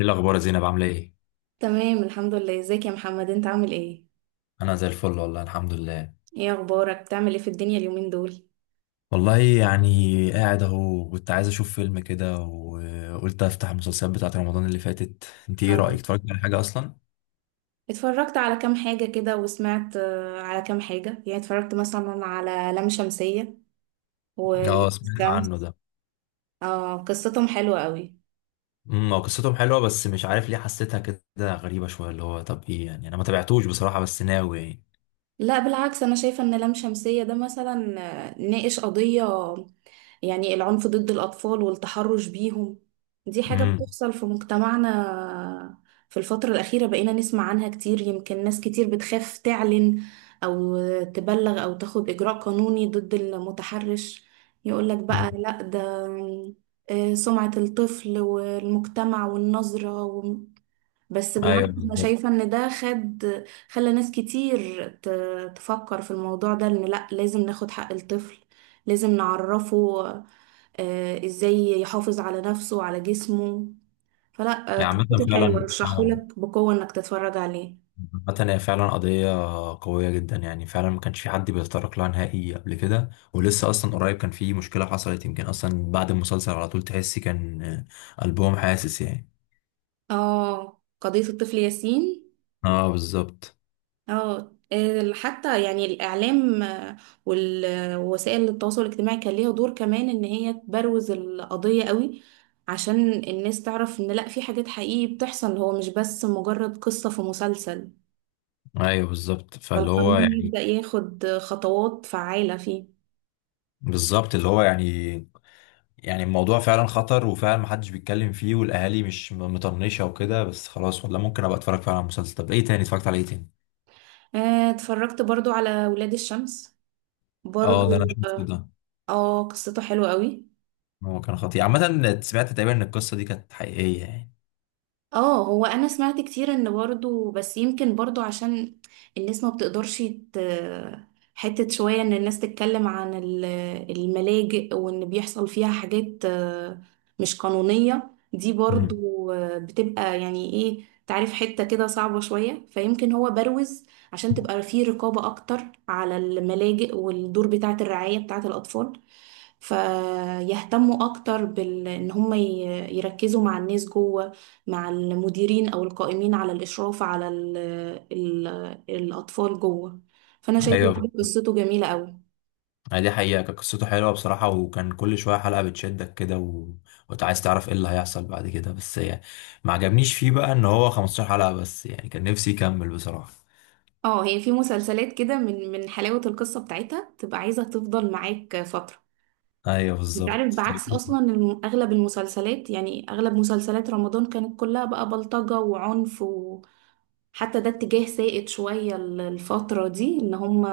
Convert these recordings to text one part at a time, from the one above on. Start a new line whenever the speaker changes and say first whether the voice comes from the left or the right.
left: ايه الاخبار يا زينب؟ عامله ايه؟
right: تمام، الحمد لله. ازيك يا محمد؟ انت عامل ايه؟
left: انا زي الفل، والله الحمد لله.
right: ايه اخبارك؟ بتعمل ايه في الدنيا اليومين دول؟
left: والله يعني قاعد اهو، كنت عايز اشوف فيلم كده وقلت افتح المسلسلات بتاعت رمضان اللي فاتت. انت ايه
right: اه،
left: رايك؟ اتفرجت على حاجه اصلا؟
right: اتفرجت على كام حاجة كده وسمعت، على كام حاجة. يعني اتفرجت مثلا على لام شمسية و- ولام
left: اه، سمعت عنه
right: الشمس.
left: ده.
right: اه، قصتهم حلوة قوي.
left: هو قصتهم حلوه بس مش عارف ليه حسيتها كده غريبه شويه. اللي هو طب ايه يعني، انا ما تابعتوش بصراحه، بس ناوي يعني.
right: لا بالعكس، انا شايفة ان لام شمسية ده مثلا ناقش قضية، يعني العنف ضد الأطفال والتحرش بيهم. دي حاجة
left: امم،
right: بتحصل في مجتمعنا في الفترة الأخيرة. بقينا نسمع عنها كتير. يمكن ناس كتير بتخاف تعلن أو تبلغ أو تاخد إجراء قانوني ضد المتحرش، يقولك
left: أمم.
right: بقى لأ، ده سمعة الطفل والمجتمع والنظرة. بس
left: ايوه
right: بالعكس، انا
left: بالظبط.
right: شايفة ان ده خد، خلى ناس كتير تفكر في الموضوع ده، ان لا، لازم ناخد حق الطفل، لازم نعرفه ازاي يحافظ على نفسه وعلى جسمه. فلا
left: يعني مثلا
right: قصته
left: فعلا
right: حلوة،
left: فعلا،
right: رشحهولك بقوة انك تتفرج عليه.
left: عامة هي فعلا قضية قوية جدا. يعني فعلا ما كانش في حد بيتطرق لها نهائي قبل كده، ولسه أصلا قريب كان في مشكلة حصلت، يمكن أصلا بعد المسلسل على طول تحسي كان قلبهم حاسس يعني.
right: اه، قضية الطفل ياسين.
left: اه بالظبط.
right: اه، حتى يعني الإعلام، وال- ووسائل التواصل الاجتماعي كان ليها دور كمان إن هي تبروز القضية قوي، عشان الناس تعرف إن لأ، في حاجات حقيقي بتحصل، هو مش بس مجرد قصة في مسلسل.
left: ايوه بالظبط، فاللي هو
right: فالقانون
left: يعني.
right: يبدأ ياخد خطوات فعالة فيه.
left: بالظبط اللي هو يعني. يعني الموضوع فعلا خطر وفعلا محدش بيتكلم فيه، والأهالي مش مطنشة وكده، بس خلاص والله ممكن أبقى أتفرج فعلا على المسلسل. طب إيه تاني؟ اتفرجت على إيه تاني؟
right: اتفرجت برضو على ولاد الشمس،
left: اه
right: برضو.
left: ده أنا شفته
right: اه،
left: ده.
right: قصته حلوة قوي.
left: هو كان خطير عامة، سمعت تقريبا إن القصة دي كانت حقيقية يعني.
right: اه، هو انا سمعت كتير ان برضو، بس يمكن برضو عشان الناس ما بتقدرش حتة شوية ان الناس تتكلم عن الملاجئ وان بيحصل فيها حاجات مش قانونية. دي برضو
left: مم.
right: بتبقى يعني ايه، تعرف، حتة كده صعبة شوية، فيمكن هو بروز عشان تبقى فيه رقابة اكتر على الملاجئ والدور بتاعة الرعاية بتاعة الاطفال، فيهتموا اكتر بال ان هم يركزوا مع الناس جوه، مع المديرين او القائمين على الاشراف على ال الاطفال جوه. فانا شايفه
left: ايوه،
right: برضه قصته جميله قوي.
left: يعني دي حقيقة كانت قصته حلوة بصراحة، وكان كل شوية حلقة بتشدك كده. وانت عايز تعرف ايه اللي هيحصل بعد كده. بس يعني ما عجبنيش فيه بقى ان هو 15 حلقة بس، يعني كان نفسي يكمل بصراحة.
right: اه، هي في مسلسلات كده من حلاوه القصه بتاعتها تبقى عايزه تفضل معاك فتره.
left: ايوه
right: انت
left: بالظبط.
right: عارف، بعكس اصلا اغلب المسلسلات، يعني اغلب مسلسلات رمضان كانت كلها بقى بلطجة وعنف. وحتى ده اتجاه سائد شوية الفترة دي، ان هم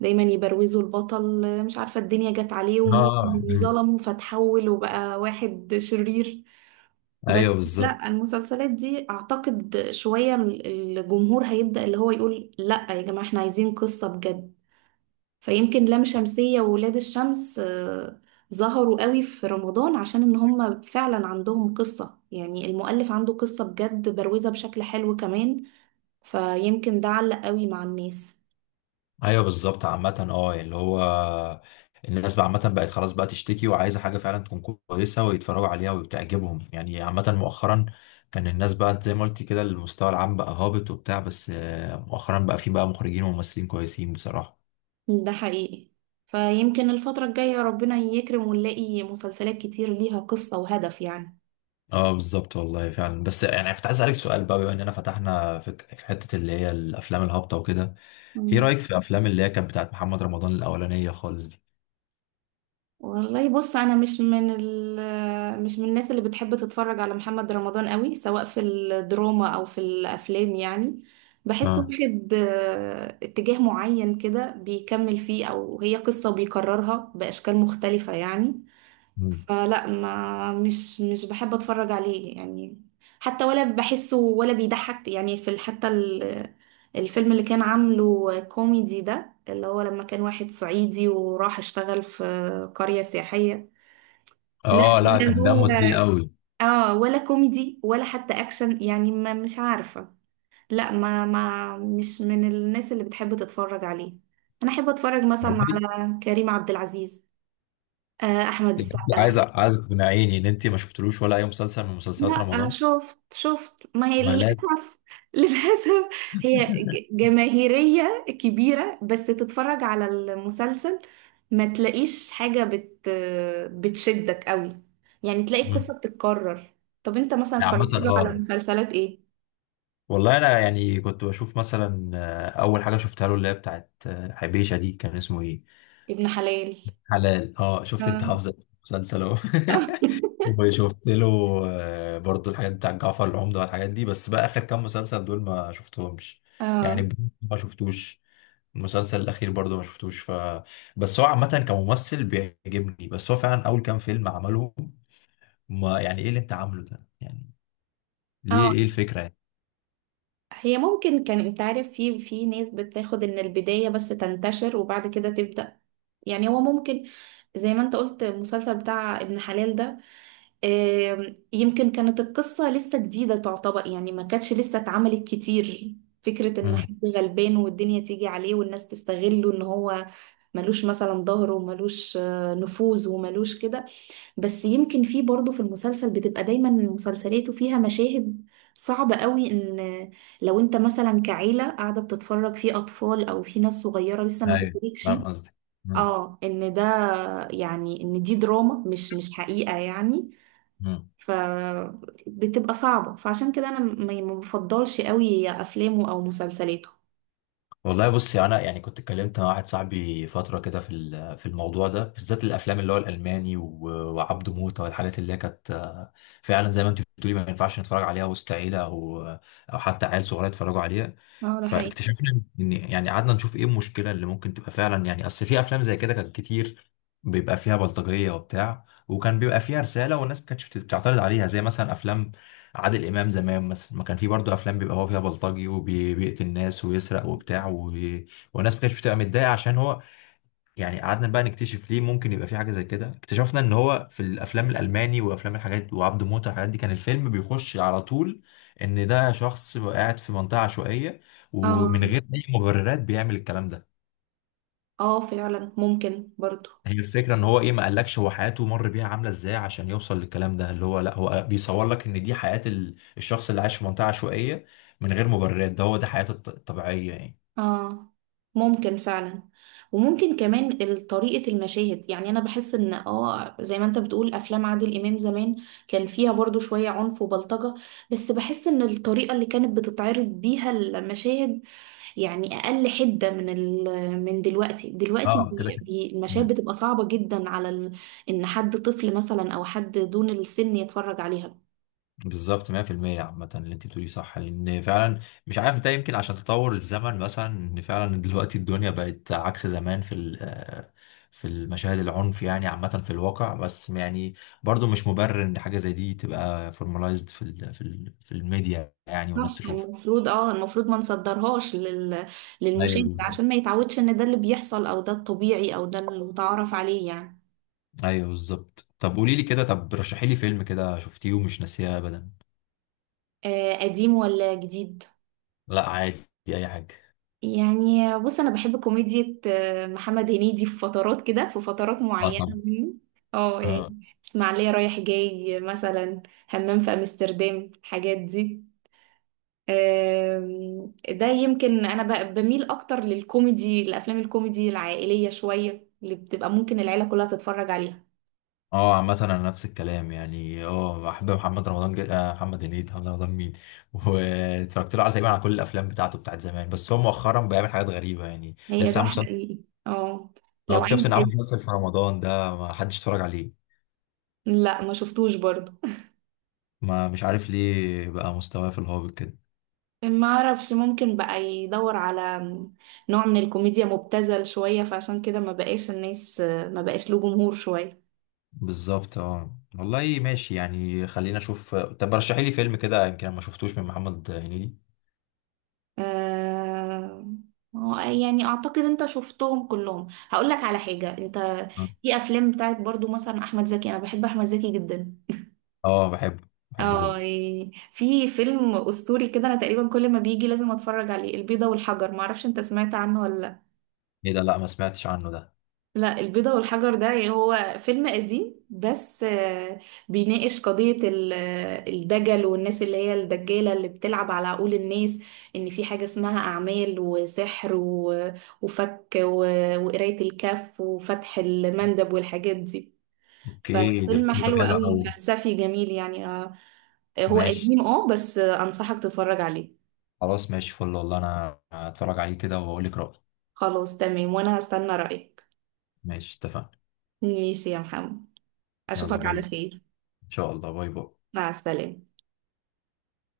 right: دايما يبروزوا البطل، مش عارفة الدنيا جت عليه ومين
left: اه.
right: اللي ظلمه فتحول وبقى واحد شرير. بس
left: ايوه بالظبط.
right: لا، المسلسلات دي اعتقد شوية الجمهور هيبدأ اللي هو يقول لا يا جماعة، احنا عايزين قصة بجد. فيمكن لام شمسية وولاد الشمس ظهروا قوي في رمضان عشان ان هم فعلا عندهم قصة، يعني المؤلف عنده قصة بجد، بروزة بشكل حلو كمان، فيمكن ده علق قوي مع الناس.
left: ايوه بالظبط، عامة اه يعني اللي هو الناس بقى عامة بقت خلاص بقى تشتكي وعايزة حاجة فعلا تكون كويسة ويتفرجوا عليها وبتعجبهم، يعني عامة مؤخرا كان الناس بقى زي ما قلت كده المستوى العام بقى هابط وبتاع. بس مؤخرا بقى في بقى مخرجين وممثلين كويسين بصراحة.
right: ده حقيقي. فيمكن الفترة الجاية ربنا يكرم ونلاقي مسلسلات كتير ليها قصة وهدف يعني.
left: اه بالظبط، والله فعلا. بس يعني كنت عايز اسألك سؤال بقى، بما اننا فتحنا في حتة اللي هي الافلام الهابطة وكده. ايه
right: مم.
left: رأيك في افلام اللي هي كانت بتاعت محمد رمضان الاولانية خالص دي؟
right: والله بص، انا مش من الناس اللي بتحب تتفرج على محمد رمضان قوي، سواء في الدراما او في الافلام. يعني بحسه
left: اه.
right: واخد اتجاه معين كده بيكمل فيه، او هي قصة بيكررها باشكال مختلفة يعني.
left: مم.
right: فلا ما مش مش بحب اتفرج عليه يعني. حتى ولا بحسه ولا بيضحك، يعني في حتى الفيلم اللي كان عامله كوميدي ده اللي هو لما كان واحد صعيدي وراح اشتغل في قرية سياحية. لا،
left: اه، لا
right: ولا
left: كان
right: هو
left: دمه تقيل قوي.
right: اه ولا كوميدي ولا حتى اكشن، يعني ما مش عارفة. لا، ما ما مش من الناس اللي بتحب تتفرج عليه. انا احب اتفرج مثلا على كريم عبد العزيز، احمد
left: يعني انت
right: السقا.
left: عايز تقنعيني ان انت ما شفتلوش ولا اي مسلسل من مسلسلات
right: لا
left: رمضان؟
right: شفت، ما هي
left: ما لازم.
right: للأسف للأسف هي جماهيرية كبيرة، بس تتفرج على المسلسل ما تلاقيش حاجة بتشدك قوي، يعني تلاقي
left: مم.
right: القصة بتتكرر. طب انت مثلا
left: يعني عامة
right: اتفرجت له على
left: اه،
right: مسلسلات ايه؟
left: والله انا يعني كنت بشوف مثلا، اول حاجة شفتها له اللي هي بتاعت حبيشة دي، كان اسمه ايه؟
right: ابن حلال،
left: حلال، اه. شفت انت
right: اه
left: حافظة اسم المسلسل اهو وشفت له برضو الحاجات بتاع جعفر العمدة والحاجات دي، بس بقى آخر كام مسلسل دول ما شفتهمش. يعني
right: اه
left: البرنس ما شفتوش، المسلسل الأخير برضو ما شفتوش. بس هو عامة كممثل بيعجبني، بس هو فعلا أول كام فيلم عملهم، ما يعني إيه اللي أنت عامله ده يعني؟ ليه؟
right: اه
left: إيه الفكرة يعني؟
right: هي ممكن، كان انت عارف في ناس بتاخد ان البداية بس تنتشر وبعد كده تبدأ، يعني هو ممكن، زي ما انت قلت، المسلسل بتاع ابن حلال ده يمكن كانت القصة لسه جديدة تعتبر، يعني ما كانتش لسه اتعملت كتير، فكرة ان
left: امم،
right: حد غلبان والدنيا تيجي عليه والناس تستغله ان هو ملوش مثلا ظهر وملوش نفوذ وملوش كده. بس يمكن في برضه في المسلسل بتبقى دايما مسلسلاته فيها مشاهد صعبة قوي، ان لو انت مثلا كعيلة قاعدة بتتفرج في اطفال او في ناس صغيرة لسه ما
left: ايوه
right: تدركش
left: فاهم قصدي.
right: اه ان ده، يعني ان دي دراما مش حقيقة يعني. فبتبقى صعبة، فعشان كده انا ما بفضلش قوي افلامه او مسلسلاته.
left: والله بصي انا يعني كنت اتكلمت مع واحد صاحبي فتره كده في الموضوع ده بالذات، الافلام اللي هو الالماني وعبده موته والحاجات اللي هي كانت فعلا زي ما انت بتقولي ما ينفعش نتفرج عليها وسط عيله، او او حتى عيال صغيره يتفرجوا عليها.
right: اه ده حقيقي.
left: فاكتشفنا ان يعني قعدنا نشوف ايه المشكله اللي ممكن تبقى فعلا، يعني اصل في افلام زي كده كانت كتير بيبقى فيها بلطجيه وبتاع، وكان بيبقى فيها رساله والناس ما كانتش بتعترض عليها، زي مثلا افلام عادل امام زمان مثلا، ما كان في برضه افلام بيبقى هو فيها بلطجي وبيقتل الناس ويسرق وبتاع. والناس ما كانتش بتبقى متضايقه عشان هو. يعني قعدنا بقى نكتشف ليه ممكن يبقى في حاجه زي كده. اكتشفنا ان هو في الافلام الالماني وافلام الحاجات وعبد موته الحاجات دي، كان الفيلم بيخش على طول ان ده شخص قاعد في منطقه عشوائيه، ومن
right: اه
left: غير اي مبررات بيعمل الكلام ده.
right: اه فعلا ممكن برضه،
left: هي الفكرة ان هو ايه؟ ما قالكش هو حياته مر بيها عاملة ازاي عشان يوصل للكلام ده، اللي هو لا، هو بيصور لك ان دي حياة الشخص اللي عايش في منطقة عشوائية، من غير مبررات، ده هو ده حياته الطبيعية يعني.
right: اه ممكن فعلا. وممكن كمان طريقة المشاهد. يعني انا بحس ان اه زي ما انت بتقول افلام عادل امام زمان كان فيها برضو شوية عنف وبلطجة، بس بحس ان الطريقة اللي كانت بتتعرض بيها المشاهد يعني اقل حدة من ال، من دلوقتي. دلوقتي
left: اه كده
right: بي
left: كده.
right: بي المشاهد
left: مم.
right: بتبقى صعبة جدا على ال، ان حد طفل مثلا او حد دون السن يتفرج عليها.
left: بالظبط 100%. عامة اللي انت بتقوليه صح، لان فعلا مش عارف ده يمكن عشان تطور الزمن مثلا، ان فعلا دلوقتي الدنيا بقت عكس زمان في ال- آه، في المشاهد العنف يعني، عامة في الواقع. بس يعني برضو مش مبرر ان حاجة زي دي تبقى فورماليزد في الميديا يعني والناس
right: صح،
left: تشوفها.
right: المفروض اه ما نصدرهاش
left: ايوه
right: للمشاهد
left: بالظبط.
right: عشان ما يتعودش ان ده اللي بيحصل، او ده الطبيعي، او ده اللي متعارف عليه يعني.
left: ايوه بالظبط، طب قولي لي كده، طب رشحي لي فيلم كده شفتيه ومش ناسيه ابدا.
right: آه، قديم ولا جديد؟
left: لا عادي، اي حاجه.
right: يعني بص، انا بحب كوميديا محمد هنيدي في فترات كده، في فترات
left: اه
right: معينة
left: طبعا.
right: منه. اه يعني
left: اه.
right: اسماعيلية رايح جاي مثلا، همام في امستردام، الحاجات دي. ده يمكن انا بميل اكتر للكوميدي، الافلام الكوميدي العائلية شوية اللي بتبقى ممكن العيلة كلها تتفرج عليها.
left: اه عامة انا نفس الكلام، يعني اه بحب محمد رمضان جد... آه محمد هنيدي محمد رمضان مين واتفرجت له على تقريبا على كل الافلام بتاعته بتاعت زمان، بس هو مؤخرا بيعمل حاجات غريبة، يعني
right: هي
left: لسه
right: ده
left: عامل مسلسل.
right: حقيقي. اه،
left: اه
right: لو عايز.
left: اكتشفت ان عامل مسلسل في رمضان ده ما حدش اتفرج عليه.
right: لا، ما شفتوش برضو.
left: ما مش عارف ليه بقى مستواه في الهابط كده.
right: ما اعرفش، ممكن بقى يدور على نوع من الكوميديا مبتذل شوية، فعشان كده ما بقاش له جمهور شوية.
left: بالظبط، اه والله ماشي، يعني خلينا اشوف. طب رشحي لي فيلم كده يمكن أنا ما شفتوش من محمد هنيدي.
right: آه... يعني اعتقد انت شفتهم كلهم. هقول لك على حاجة، انت في افلام بتاعت برضو مثلا احمد زكي، انا بحب احمد زكي جدا
left: اه بحبه بحبه
right: اه،
left: جدا.
right: يعني في فيلم اسطوري كده انا تقريبا كل ما بيجي لازم اتفرج عليه، البيضة والحجر، ما اعرفش انت سمعت عنه ولا؟
left: ايه ده؟ لا ما سمعتش عنه ده.
right: لا، البيضة والحجر ده، يعني هو فيلم قديم بس، بيناقش قضية الدجل والناس اللي هي الدجالة اللي بتلعب على عقول الناس، إن في حاجة اسمها أعمال وسحر وفك وقراية الكف وفتح المندب والحاجات دي.
left: اوكي، ده
right: ففيلم
left: فكرته
right: حلو
left: حلوه
right: قوي،
left: قوي.
right: فلسفي جميل يعني. هو
left: ماشي.
right: قديم اه، بس أنصحك تتفرج عليه.
left: خلاص ماشي فل، والله انا هتفرج عليه كده واقول لك رأيي.
right: خلاص تمام، وأنا هستنى رأيك.
left: ماشي اتفقنا.
right: ماشي يا محمد،
left: يلا
right: أشوفك
left: باي
right: على
left: باي.
right: خير.
left: ان شاء الله باي باي.
right: مع السلامة.